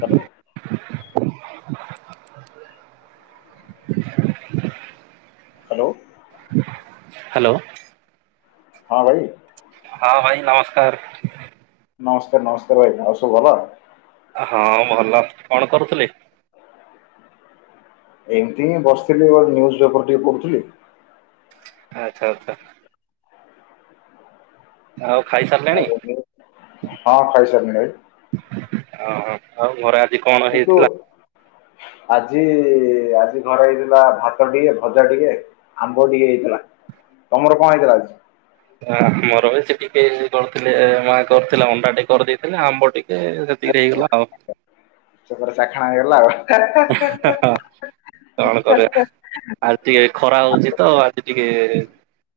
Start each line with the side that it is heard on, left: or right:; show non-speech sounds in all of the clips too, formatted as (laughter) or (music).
left: Hello. Hello.
right: Hello.
left: ହଁ ଭାଇ।
right: ହଁ ଭାଇ ନମସ୍କାର।
left: ନମସ୍କାର ନମସ୍କାର୍ ଭାଇ ଆଉ ସବୁ ଭଲ?
right: ହଁ ଭଲ କଣ କରୁଥିଲେ?
left: ଏମିତି ହିଁ ବସିଥିଲି ନ୍ୟୁଜ୍ ପେପର୍ ଟିକେ ପଢ଼ୁଥିଲି।
right: ଆଚ୍ଛା ଆଚ୍ଛା। ଆଉ
left: ଆଉ
right: ଖାଇସାରିଲେଣି?
left: ମୁଁ- ହଁ ଖାଇ ସାରିଲିଣି।
right: ଓହୋ ଆଉ ଘରେ ଆଜି କଣ
left: କିନ୍ତୁ
right: ହେଇଥିଲା?
left: ଆଜି ଆଜି ଘରେ ହେଇଥିଲା ଭାତ ଟିକେ ଭଜା ଟିକେ ଆମ୍ବ ଟିକେ ହେଇଥିଲା ତମର କଣ ହେଇଥିଲା ଆଜି?
right: ହୁଁ ମୋର ବି ସେ ଟିକେ କରିଥିଲେ ମା କରିଥିଲା ଅଣ୍ଡା ଟିକେ କରିଦେଇଥିଲେ ଆମ୍ବ ଟିକ୍ ଏ ସେତିକିରି ହେଇଗଲା ଆଉ।
left: ସେଗୋଟେ ଶାଖା ହେଇଗଲା ଆଉ।
right: ଏ ହେ ହେ କଣ କରିଆ ଆଉ। ଟିକେ ଖରା ହଉଚି ତ ଆଜି ଟିକେ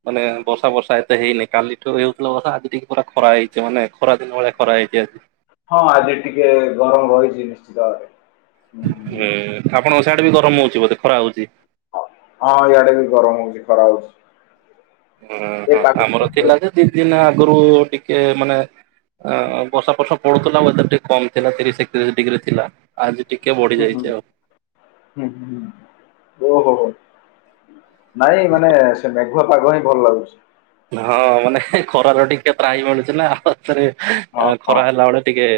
right: ମାନେ ବର୍ଷା ଫର୍ଷା ଏତେ ହେଇନି କାଲିଠୁ ହେଉଥିଲା ବର୍ଷା ଆଜି ଟିକେ ପୁରା ଖରା ହେଇଚି ମାନେ ଖରା ଦିନ ଭଳିଆ ଖରା ହେଇଚି ଆଜି।
left: ହଁ ଆଜି ଟିକେ ଗରମ ରହିଛି ନିଶ୍ଚିତ ଭାବରେ।
right: ହୁଁ ଆପଣଙ୍କ ସାଡେ ବି ଗରମ ହଉଚି ବୋଧେ ଖରା ହଉଚି।
left: ହଁ ଇଆଡେ ବି ଗରମ ହଉଚି ଖରା ହଉଚି।
right: ଉଁ ହଁ ଆମର ଥିଲା
left: ହୁଁ
right: ଯେ ଦି ଦିନ ଆଗରୁ ଟିକେ ମାନେ ଅଁ ବର୍ଷା ବର୍ଷା ପଡୁଥିଲା ୱେଦର ଟିକେ କମ୍ ଥିଲା ତିରିଶ, ଏକତିରିଶ ଡିଗ୍ରୀ ଥିଲା। ଆଜି ଟିକେ ବଢି
left: ହୁଁ
right: ଯାଇଚି ଆଉ।
left: ହୁଁ ଓହୋ ହୋ ନାଇଁ ମାନେ ସେ ପୁରା ପାଗ ହିଁ ଭଲ ଲାଗୁଚି।
right: ହଁ ମାନେ ଖରାରୁ ଟିକେ ତ୍ରାହି ମିଳୁଚି ନା, ଆଉଥରେ
left: ହଁ ହଁ।
right: ଖରା ହେଲାବେଳେ ଟିକେ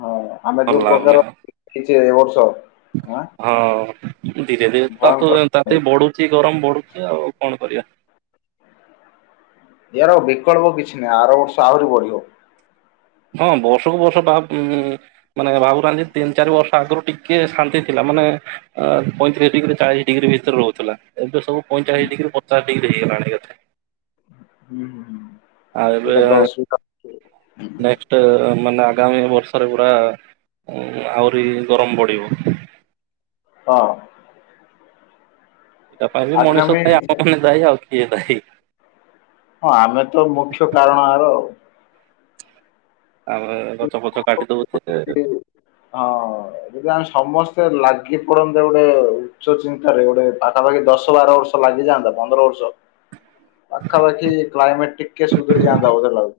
left: ହଁ ଆମେ
right: ଭଲ
left: ଯୋଉ
right: ଲାଗୁନି
left: ପ୍ରକାର
right: ଆଉ।
left: ହେଇଚେ ଏ ବର୍ଷ
right: ହଁ ଧୀରେ ଧୀରେ
left: ଭୟଙ୍କର
right: (unintelligible) ତାତି ବଢୁଚି ଗରମ ବଢୁଚି ଆଉ, କଣ କରିଆ?
left: ୟାର ବିକଳ୍ପ କିଛି ନାହିଁ, ଆର ବର୍ଷ ଆହୁରି ବଢିବ।
right: ହଁ ବର୍ଷକୁ ବର୍ଷ ବା ଉଁ ମାନେ ଭାବୁଥାନ୍ତି ତିନି ଚାରି ବର୍ଷ ଆଗରୁ ଟିକେ ଶାନ୍ତି ଥିଲା, ମାନେ ଅ ପଇଁତିରିଶ ଡିଗ୍ରୀ ଚାଳିଶ ଡିଗ୍ରୀ ଭିତରେ ରହୁଥିଲା, ଏବେ ସବୁ
left: ହୁଁ
right: ପଇଁଚାଳିଶ ଡିଗ୍ରୀରୁ ପଚାଶ ଡିଗ୍ରୀ ହେଇଗଲାଣି ଏକାଥରେ।
left: ହୁଁ- ହୁଁ
right: ଆଉ ଏବେ
left: ଏଇଟା ତ ଅସୁବିଧା।
right: ନେକ୍ସଟ ମାନେ ଆଗାମୀ ବର୍ଷରେ ପୁରା ଆହୁରି ଗରମ ବଢିବ।
left: ହଁ।
right: ତା ପାଇଁ ବି ମଣିଷ
left: ଆଗାମୀ
right: ଦାୟୀ, ଆପଣ ବି ଦାୟୀ, ଆଉ କିଏ ଦାୟୀ?
left: ହଁ ଆମେ ତ ମୁଖ୍ୟ କାରଣ ଆର ଆଉ।
right: ଆମେ ଗଛ ଫଛ କାଟିି ଦଉଚେ।
left: ଯଦି ହଁ। ଯଦି ବି ଆମେ ସମସ୍ତେ ଲାଗି ପଡନ୍ତେ ଗୋଟେ ଉଚ୍ଚ ଚିନ୍ତାରେ, ଗୋଟେ ପାଖା ପାଖି ଦଶ ବାର ବର୍ଷ ଲାଗିଯାନ୍ତା ପନ୍ଦର ବର୍ଷ
right: (unintelligible)
left: ପାଖାପାଖି କ୍ଲାଇମେଟ ଟିକେ ସୁଧୁରି ଯାଆନ୍ତା ବୋଧେ ଲାଗୁଚି।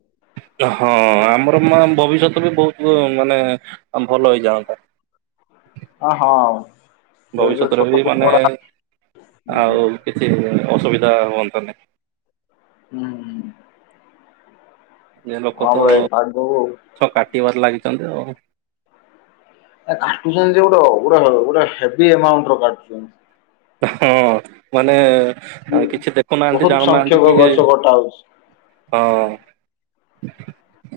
right: ହଁ ଆମର ମା ଭବିଷ୍ୟତ ବି ବହୁତ ମାନେ ଭଲ ହେଇଯାଆନ୍ତା।
left: ହଁ ହଉ।
right: ଭବିଷ୍ୟତରେ ବି ମାନେ
left: ହୁଁ
right: ଆଉ
left: ହୁଁ।
right: କିଛି ଅସୁବିଧା ହୁଅନ୍ତାନି।
left: ହୁଁ।
right: ଈଏ ଲୋକ
left: ହଁ
right: ତ
left: ପରା ଏ ପାଗକୁ
right: ସବୁ କାଟିବାରେ ଲାଗିଚନ୍ତି ଆଉ।
left: ଏ କାଟୁଚନ୍ତି ଯେ, ଗୋଟେ ଗୋଟେ ଗୋଟେ ହେଭି ଏମାଉଣ୍ଟର କାଟୁଚନ୍ତି।
right: ହଁ ମାନେ
left: କିଏ
right: କିଛି ଦେଖୁନାହାନ୍ତି,
left: ବହୁତ
right: ଜାଣୁନାହାନ୍ତି
left: ସଂଖ୍ୟକ
right: କି
left: ଗଛ କଟା ହଉଛି।
right: ହଁ।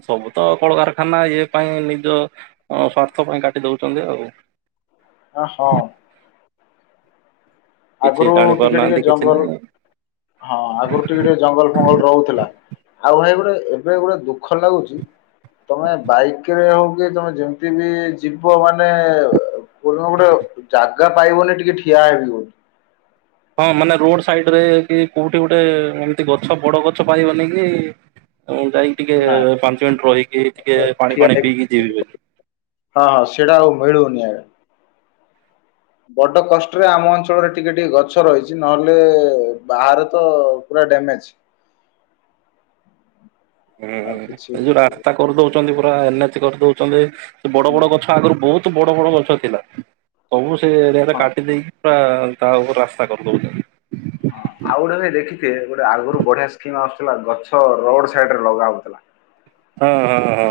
right: ସବୁ ତ କଳକାରଖାନା ଇଏ ପାଇଁ ନିଜ ହଁ ସ୍ବାର୍ଥ ପାଇଁ କାଟି ଦଉଚନ୍ତି ଆଉ।
left: ଆ ହଁ।
right: କିଛି
left: ଆଗରୁ
right: ଜାଣି
left: ଟିକେ ଟିକେ
right: ପାରୁନାହାନ୍ତି କିଛି
left: ଜଙ୍ଗଲ,
right: ନାହିଁ
left: ହଁ ଆଗରୁ ଟିକେ ଟିକେ ଜଙ୍ଗଲ (unintelligible) ରହୁଥିଲା। ଆଉ ଭାଇ ଗୋଟେ, ଏବେ ଗୋଟେ ଦୁଃଖ ଲାଗୁଚି ତମେ ବାଇକ୍ ରେ ହଉ କି ତମେ ଯେମିତି ବି ଯିବ ମାନେ କୋଉ ଦିନ ଗୋଟେ ଜାଗା ପାଇବନି ଟିକେ ଠିଆ ହେବି ବୋଲି।
right: ହଁ ମାନେ ରୋଡ ସାଇଡ୍ ରେ କି କୋଉଠି ଗୋଟେ, ଏମିତି ଗଛ ବଡ ଗଛ ପାଇବନି କି ତ ଯାଇକି ଟିକେ
left: ନା
right: ପାଞ୍ଚ ମିନିଟ୍ ରହିକି ଟିକେ ପାଣି
left: ଠିଆ
right: ଫାଣି
left: ହେବି
right: ପିଇକି ଯିବି ବେଲି।
left: ହଁ ସେଇଟା ଆଉ ମିଳୁନି ଆଉ। ବଡ କଷ୍ଟରେ ଆମ ଅଞ୍ଚଳରେ ଟିକେ ଟିକେ ଗଛ ରହିଛି, ନ ହେଲେ ବାହାରେ ତ ପୁରା ଡ୍ୟାମେଜ୍।
right: ହୁଁ
left: ଆଉ କିଛି
right: ଏ
left: ହୁଁ
right: ଯୋଉ ରାସ୍ତା କରିଦଉଛନ୍ତି ପୁରା ଏନ୍ ଏଚ କରିଦଉଛନ୍ତି, ସେ ବଡ
left: ହୁଁ।
right: ବଡ ଗଛ ଆଗରୁ ବହୁତ ବହୁତ୍ ବଡ ବଡ ଗଛ ଥିଲା, ସବୁ ସେ ଏରିଆରେ
left: ହଁ।
right: କାଟି ଦେଇକି ପୁରା ତା ଉପରେ ରାସ୍ତା କରିଦଉଚନ୍ତି।
left: ହଁ ଆଉ ଗୋଟେ ଭାଇ ଦେଖିଥିବେ ଗୋଟେ ଆଗରୁ ବଢିଆ ସ୍କିମ୍ ଆସୁଥିଲା, ଗଛ ରୋଡ୍ ସାଇଡ୍ ରେ ଲଗା ହଉଥିଲା।
right: ହଁ- ହଁ-ହଁ।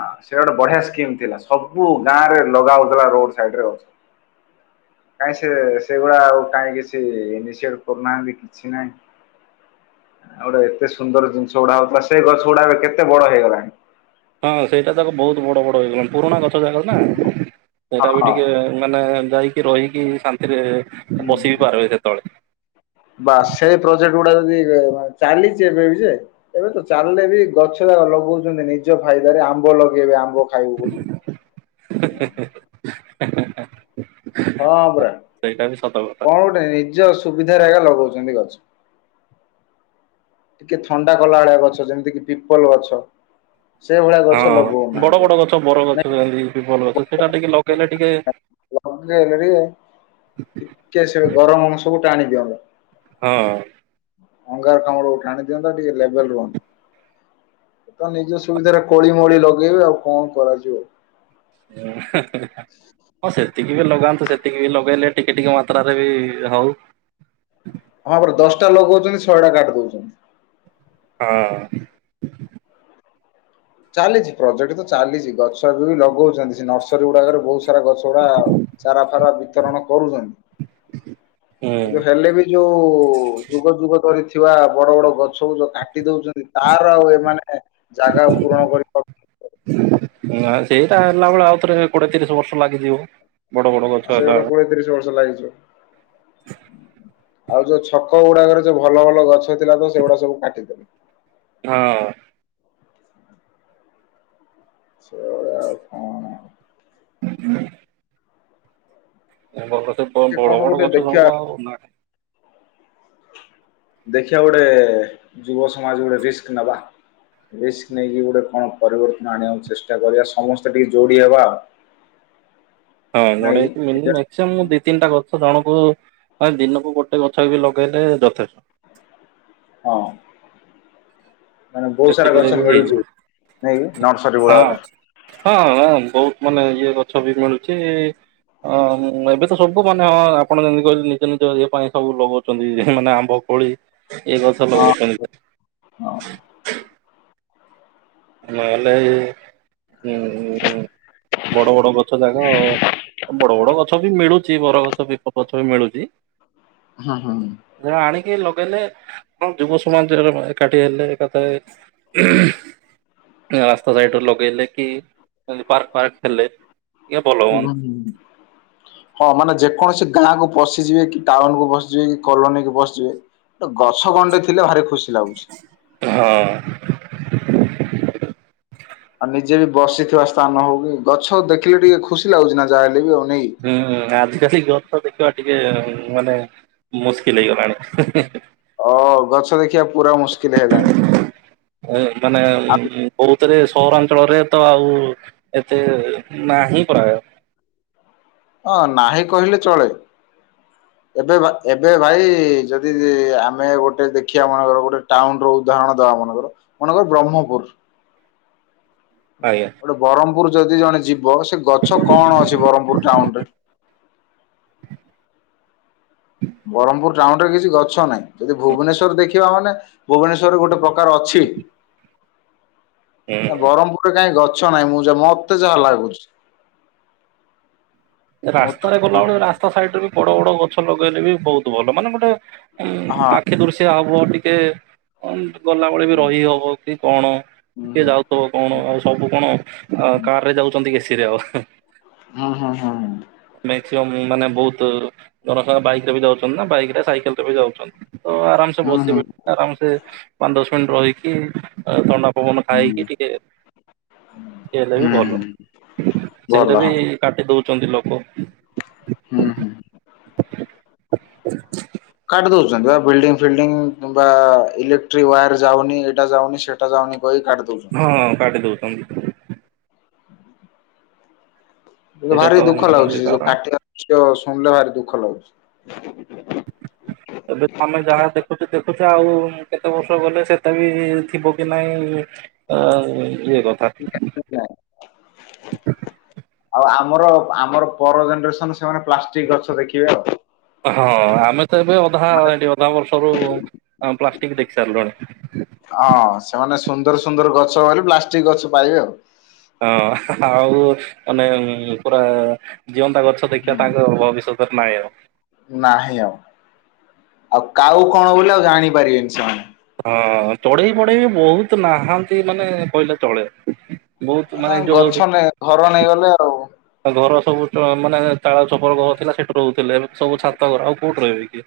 left: ଆଉ ସେ ଗୋଟେ ବଢିଆ ସ୍କିମ୍ ଥିଲା, ସବୁ ଗାଁରେ ଲଗା ହଉଥିଲା ରୋଡ ସାଇଡ୍ ରେ ଗଛ। କାଇଁ ସେ ସେଇଗୁଡା ଆଉ କାଇଁ କିଛି ଇନିସି ଅଭ୍ କରୁନାହାନ୍ତି କିଛି ନାହିଁ। ଆଉ ଗୋଟେ ଏତେ ସୁନ୍ଦର ଜିନିଷ ଗୁଡା ହଉଥିଲା, ସେ ଗଛ ଗୁଡା ଏବେ କେତେ ବଡ ହେଇଗଲାଣି।
right: ହଁ ସେଇଟା ତାକ ବହୁତ ବଡ଼ ବଡ଼ ହେଇଗଲାଣି, ପୁରୁଣା ଗଛ ଯାକ ନା ସେଇଟା ବି
left: ହଁ।
right: ଟିକେ ମାନେ ଯାଇକି ରହିକି ଶାନ୍ତିରେ ବସି ବିି ପାରିବେ ସେତେବେଳେ
left: (unintelligible) ବାସ ସେଇ ପ୍ରୋଜେକ୍ଟ ଗୁଡା ଯଦି ଚାଲିଛି ଏବେ ବି ଯେ ଏବେ ତ ଚାଲିଲେ ବି ଗଛ ଲଗଉଛନ୍ତି ନିଜ ଫାଇଦାରେ ଆମ୍ବ ଲଗେଇବେ ଆମ୍ବ ଖାଇବୁ ବୋଲି।
right: (inaudible)
left: ହଁ ପୁରା
right: ସେଇଟା ବି ସତ କଥା।
left: କଣ ଗୋଟେ ନିଜ ସୁବିଧାରେ ଆଜ୍ଞା ଲଗଉଛନ୍ତି ଗଛ। ଟିକେ ଥଣ୍ଡା କଲା ଭଳିଆ ଗଛ ଯେମିତି କିି ପିପଲ ଗଛ - -
right: ବଡ଼ ବଡ଼ ଗଛ ବର ଗଛ
left: ନାଇଁ
right: ଯେମତି ପପଲ ଗଛ ସେଟା ଟିକେ ଲଗେଇଲେ ଟିକେ
left: ଲଗେଇଲେ ଟିକେ ସେ ଗରମ୍ ସବୁ ଟ ଆଣି ଦିଅନ୍ତା।
right: ହଁ।
left: ଅଙ୍ଗାର କାଲଡ଼କୁ ଟାଣି ଦିଅନ୍ତାଟିକେ ଲେବଲ ରୁହନ୍ତା। ତ ନିଜ ସୁବିଧାରେ କୋଳି ମୋଳି ଲଗେଇବେ ଆଉ କଣ କରାଯିବ।
right: (inaudible) ହଁ, ସେତିକି ରେ ବି ଲଗାନ୍ତୁ ସେତିକି ବି ଲଗେଇଲେ ଟିକେ ଟିକେ ମାତ୍ରାରେ ବି ହଉ।
left: ହଁ, ଆମର ଦଶଟା ଲଗଉଛନ୍ତି ଶହେଟା କାଟି ଦଉଛନ୍ତି।
right: ହ।
left: ଚାଲିଛି ପ୍ରୋଜେକ୍ଟ ତ ଚାଲିଛି ଗଛ ଏବେ ବି ଲଗଉଛନ୍ତି ସେ ନର୍ସରୀ ଗୁଡାକରେ ବହୁତ ବିଚାରା ଗଛ ଗୁଡା ଚାରା ଫାରା ବିତରଣ କରୁଛନ୍ତି
right: ହୁଁ
left: କିନ୍ତୁ ହେଲେ ବି ଯୋଉ ଯୁଗ ଯୁଗ ଧରି ଥିବା ବଡ ବଡ ଗଛକୁ ଯୋଉ କାଟି ଦଉଛନ୍ତି। ତାର ଆଉ ଏମାନେ କାଇଁ ଜାଗା ପୂରଣ କରି
right: ହୁଁ ସେଇଟା ହେଲା ବଳେ ଆଉ ଥରେ କୋଡିଏ ତିରିଶ ବର୍ଷ ଲାଗିଯିବ। ବଡ ବଡ ଗଛ ହେଲା।
left: ତିରିଶ୍ ବର୍ଷ ଲାଗିଯିବ।
right: (unintelligible)
left: ଆଉ ଯୋଉ ଛକ ଗୁଡାକରେ ଯୋଉ ଭଲ ଭଲ ଗଛ ଥିଲା ତ ସେଗୁଡା ସବୁ କାଟିଦେଲେ।
right: ହଁ।
left: ସେଭଳିଆ ଆଉ କଣ।
right: (inaudible) ଲୋକ ସେଥିପାଇଁ
left: ଟିକେ
right: ସବୁ ଆଉ
left: କଣ
right: ବଡ଼ ବଡ଼
left: ଗୋଟେ
right: ଗଛ
left: ଦେଖିବା
right: ଆଉ।
left: ଦେଖିବା ଗୋଟେ ଯୁବ ସମାଜ ଗୋଟେ ରିସ୍କ ନବା। ରିସ୍କ ନେଇକି ଗୋଟେ କଣ ପରିବର୍ତ୍ତନ ଆଣିବାକୁ ଚେଷ୍ଟା କରିବା ସମସ୍ତେ ଟିକେ ଯୋଡି ହେବା ଆଉ।
right: (inaudible) ସେ
left: ନାଇଁ ନିଜ
right: ମୁଁ ଦି ତିନିଟା ଗଛ ଜଣକୁ ମାନେ ଦିନକୁ ଗୋଟେ ଗଛ ବି ଲଗେଇଲେ ଯଥେଷ୍ଟ
left: ହଁ। ମାନେ ବହୁତ ସାରା
right: ସେତିକିରେ
left: ଗଛ
right: ବି
left: ମିଳୁଛି
right: ହେଇଯିବ
left: ନାଇକ ନର୍ସରୀ
right: ହଁ
left: ଗୁଡାରେ
right: ହଁ ବହୁତ ମାନେ ଇଏ ଗଛ ବି ମିଳୁଛି। ହଁ ଏବେ ତ ସବୁ ମାନେ ହଁ ଆପଣ ଯେମିତି କହିଲେ ନିଜ ନିଜ ଇ ପାଇଁ ସବୁ ଲଗ ଛନ୍ତି ମାନେ ଆମ୍ବ କୋଳି ଏ ଗଛ
left: ହଁ
right: ଲଗେଇଛନ୍ତି।
left: ହଁ।
right: (inaudible) ନହଲେ (unintelligible) ହଁ ବଡ ବଡ ଗଛ ଯାକ ବଡ ବଡ ଗଛ ଗଛ ବି ମିଳୁଛି ବରଗଛ ବି ଗଛ ବି ମିଳୁଛି।
left: ହୁଁ ହୁଁ
right: ଣ ଆଣିକି ଲଗେଇଲେ ଆ ଯୁବ ସମାଜରେ ଏକାଠି ହେଲେ ଏକଥା ରାସ୍ତା ସାଇଡରୁ ଲୋକଗେଇଲେ କି ପାର୍କ ପାର୍କ ଖେଲେ
left: ହୁଁ। ହଁ ମାନେ ଯେକୌଣସି ଗାଁ କ ପଶିଯିବେ କି ଟାଉନକୁୁ ପସିଯିବେ କି କଲୋନୀ କୁ ପସିଯିବେ ଗଛ ଗଣ୍ଡେଇ ଥିଲେ ଭାରି ଖୁସି ଲାଗୁଛି।
right: ହଁ।
left: ଆଉ ନିଜେ ବି ବସିଥିବା ସ୍ଥାନ ହଉ କି ଗଛ ଦେଖିଲେ ଟିକେ ଖୁସି ଲାଗୁଛି ନା ଯାହାହଲେ ବି ଆଉ ନେଇ
right: ହୁଁ ଆଦିବାସୀ ଗଛ ତ ଦେଖିବା ଟିକେ ମାନେ ମୁସ୍କିଲ ହେଇଗଲାଣି।
left: ଓ ଗଛ ଦେଖିବା ପୁରା ମୁସ୍କିଲ ହେଲାଣି।
right: ମାନେ ବହୁତରେ ସହରାଞ୍ଚଳରେ ତ ଆଉ ଏତେ ନା ହିଁ କର
left: ଅଁ ନାହିଁ କହିଲେ ଚଳେ ଏବେ ଏବେ ଭାଇ ଯଦି ଆମେ ଗୋଟେ ଦେଖିବା ମାନେଙ୍କର ଗୋଟେ ଟାଉନ ରହୁଛ ଉଦାହରଣ ଦବା ମେଙ୍କର ମନେକର ବ୍ରହ୍ମପୁର
right: ଆଜ୍ଞା।
left: ଗୋଟେ ବ୍ରହ୍ମପୁର ଯଦି ଜଣେ ଯିବ ସେ ଗଛ କଣ ଅଛି ବ୍ରହ୍ମପୁର ଟାଉନ ରେ ବ୍ରହ୍ମପୁର ଟାଉନ ରେ କିଛି ଗଛ ନାହିଁ ଯଦି ଭୁବନେଶ୍ୱର ଦେଖିବା ମାନେ ଭୁବନେଶ୍ୱରରେ ଗୋଟେ ପ୍ରକାର ଅଛି ନା
right: ହୁଁ
left: ବ୍ରହ୍ମପୁର ଗୋଟେ କାହିଁ ଗଛ ନାହିଁ ମୁଁ ଯ ମତେ ଯାହା ଲାଗୁଛି। ମୋ
right: ରାସ୍ତାରେ
left: ହଁ
right: ଗଲାବେଳେ ରାସ୍ତା ସାଇଡରେ ବି ବଡ ବଡ ଗଛ ଲଗେଇଲେ ବି ବହୁତ ଭଲ ମାନେ ଗୋଟେ
left: ହୁଁ
right: ଆଖି ଦୁର୍ସିଆ ହବ ଟିକେ ହ ଗଲାବେଳେ ବି ରହି ହବ କି କଣ
left: ହୁଁ
right: କିଏ ଯାଉଥିବ କଣ ଆଉ ସବୁ କଣ କାର ରେ ଯାଉଛନ୍ତି କେସିିରେ ଆଉ
left: ହଁ ହଁ ହଁ।
right: ମାକ୍ସିମମ୍ ମାନେ ବହୁତ ର ବାଇକ ରେ ବି ଯାଉଛନ୍ତି ନା ବାଇକରେ ସାଇକେଲ ରେ ବି ଯାଉଛନ୍ତି ତ ଆରାମସେ
left: ହୁଁ
right: ବସିବେ ଆରାମସେ ପାଞ୍ଚ ଦଶ ମିନିଟ ରହିକି ଥଣ୍ଡା ପବନ ଖାଇକି
left: ହୁଁ
right: ଟିକେ ସେଟା ବି ଭଲ
left: ହୁଁ ଭଲ
right: ସେଇଟା ବି
left: ହଁ
right: କାଟି ଦଉଛନ୍ତି ଲୋକ
left: ହୁଁ ହୁଁ। କାଟି ଦଉଛନ୍ତି ବା ବିଲ୍ଡିଂ ଫିଲ୍ଡିଂ କିମ୍ବା ଇଲେକ୍ଟ୍ରିକ ୱାୟାର ଯାଉନି ଏଇଟ ଯାଉନି ସେଟା କହି କାଟୁ
right: ହଁ କାଟି ଦଉଛନ୍ତି। ସେଇଟା ତ
left: ଭାରି ଦୁଃଖ
right: ଇଏ
left: ଲାଗୁଛି
right: ତାର
left: ଯୋଉ କାଟିବା ଶୁଣିଲେ ଭାରି ଦୁଃଖ ଲାଗୁଛି।
right: ଏବେ ଆମେ ଯାହା ଦେଖୁଛେ ଦେଖୁଛେ ଆଉ କେତେ ବର୍ଷ ଗଲେ ସେତେ ବି ଥିବ କି ନାହିଁ (unintelligible)
left: (unintelligible) ଆଉ ଆମର ଆମର ପର ଜେନେରେସନ ସେମାନେ ପ୍ଲାଷ୍ଟିକ ଗଛ ଦେଖିବେ ଆଉ।
right: ହଁ ଆମେ ତ ଏବେ ହଁ
left: ମାନେ
right: ହେଇଥିବ ତମରସବୁ ପ୍ଲାଷ୍ଟିକ୍ ଦେଖି ସାରିଲୁଣି।
left: ହଁ ସେମାନେ ସୁନ୍ଦର ସୁନ୍ଦର ଗଛ ବୋଲି ପ୍ଲାଷ୍ଟିକ ଗଛ ପାଇବେ ଆଉ।
right: ହଁ ଆଉ ମାନେ ପୁରା ଜିଅନ୍ତା ଗଛ ଦେଖିବା
left: ହୁଁ।
right: ତାଙ୍କ ଭବିଷ୍ୟତରେ ନାହିଁ ଆଉ।
left: ନାହିଁ ଆଉ ଆଉ କାଉ କଣ ବୋଲି ଆଉ ଜାଣିପାରିବେନି ସେମାନେ।
right: ହଁ ଚଢେଇ ପଢେଇ ବହୁତ ନାହାନ୍ତି। ମାନେ କହିଲେ ଚଳେଇ। ବହୁତ
left: ଆଉ
right: ମାନେ
left: ତାଙ୍କ
right: ଯୋଉ
left: ଗଛ ନେ ଘର ନେଇଗଲେ ଆଉ।
right: ଘର ସବୁ ମାନେ ଚାଳ ଚଛପର ଘର ଥିଲା ସେଠୁ ରହୁଥିଲେ ସବୁ ଛାତଘର ଆଉ। କଉଟି ରହିବେ କି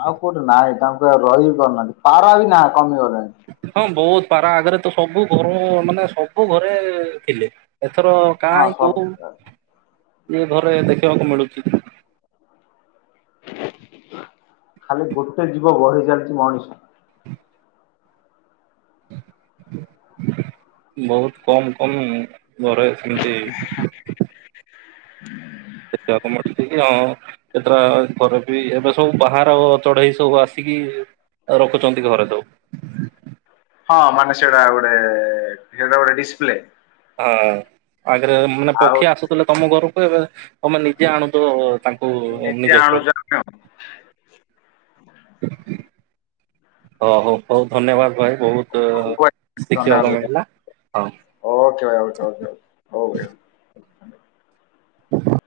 left: ଆଉ କୋଉଠି ନାହିଁ ତାଙ୍କୁ ରହି ବିି ପାରୁନାହାନ୍ତି ପାରା ବି ନାଁ କମିଗଲେଣି।
right: ହଁ ବହୁତ ପାରା ଆଗରେ ତ ସବୁ ଘର ମାନେ ସବୁ ଘରେ ଥିଲେ। ଏଥର
left: ହଁ
right: କାହି
left: ସବୁ
right: କହୁ ଏ ଘରେ ଦେଖିବାକୁ ମିଳୁଛି।
left: ଖାଲି ଗୋଟେ ଜୀବ ବଢି ଚାଲିଛି ମଣିଷ
right: ବହୁତ କମ୍ କମ୍ ଘରେ ସେମିତି। (unintelligible) ହଁ ଏଥଟା ଖରେ ବି ଏବେ ସବୁ ବାହାର ଚଢେଇ ସବୁ ଆସିକି? ରଖୁଛନ୍ତି ଘରେ ଯୋଉ
left: ହଁ ମାନେ ସେଇଟା ଗୋଟେ ଜଣେ ବଢ ଡିସପ୍ଲେ
right: ହଁ ଆଗରେ ମାନେ
left: ଆଉ
right: ପକ୍ଷୀ ଆସୁଥିଲେ ତମ ଘରକୁ ଏବେ ତମେ ନିଜେ ଆଣୁଛୁ ତାଙ୍କ ଓ ଅନି
left: ନିଜେ
right: ଜଳ
left: ଆଣୁଛ
right: ହଁ ହଉ ବହୁତ ଧନ୍ୟବାଦ ଭାଇ ବହୁତ୍। ଶିଖିବାକୁ ମିଳିଲା ହଉ।
left: ଓକେ ଭାଇ ଆଉ ହଉ ଭାଇଉ।
right: ହ (inaudible)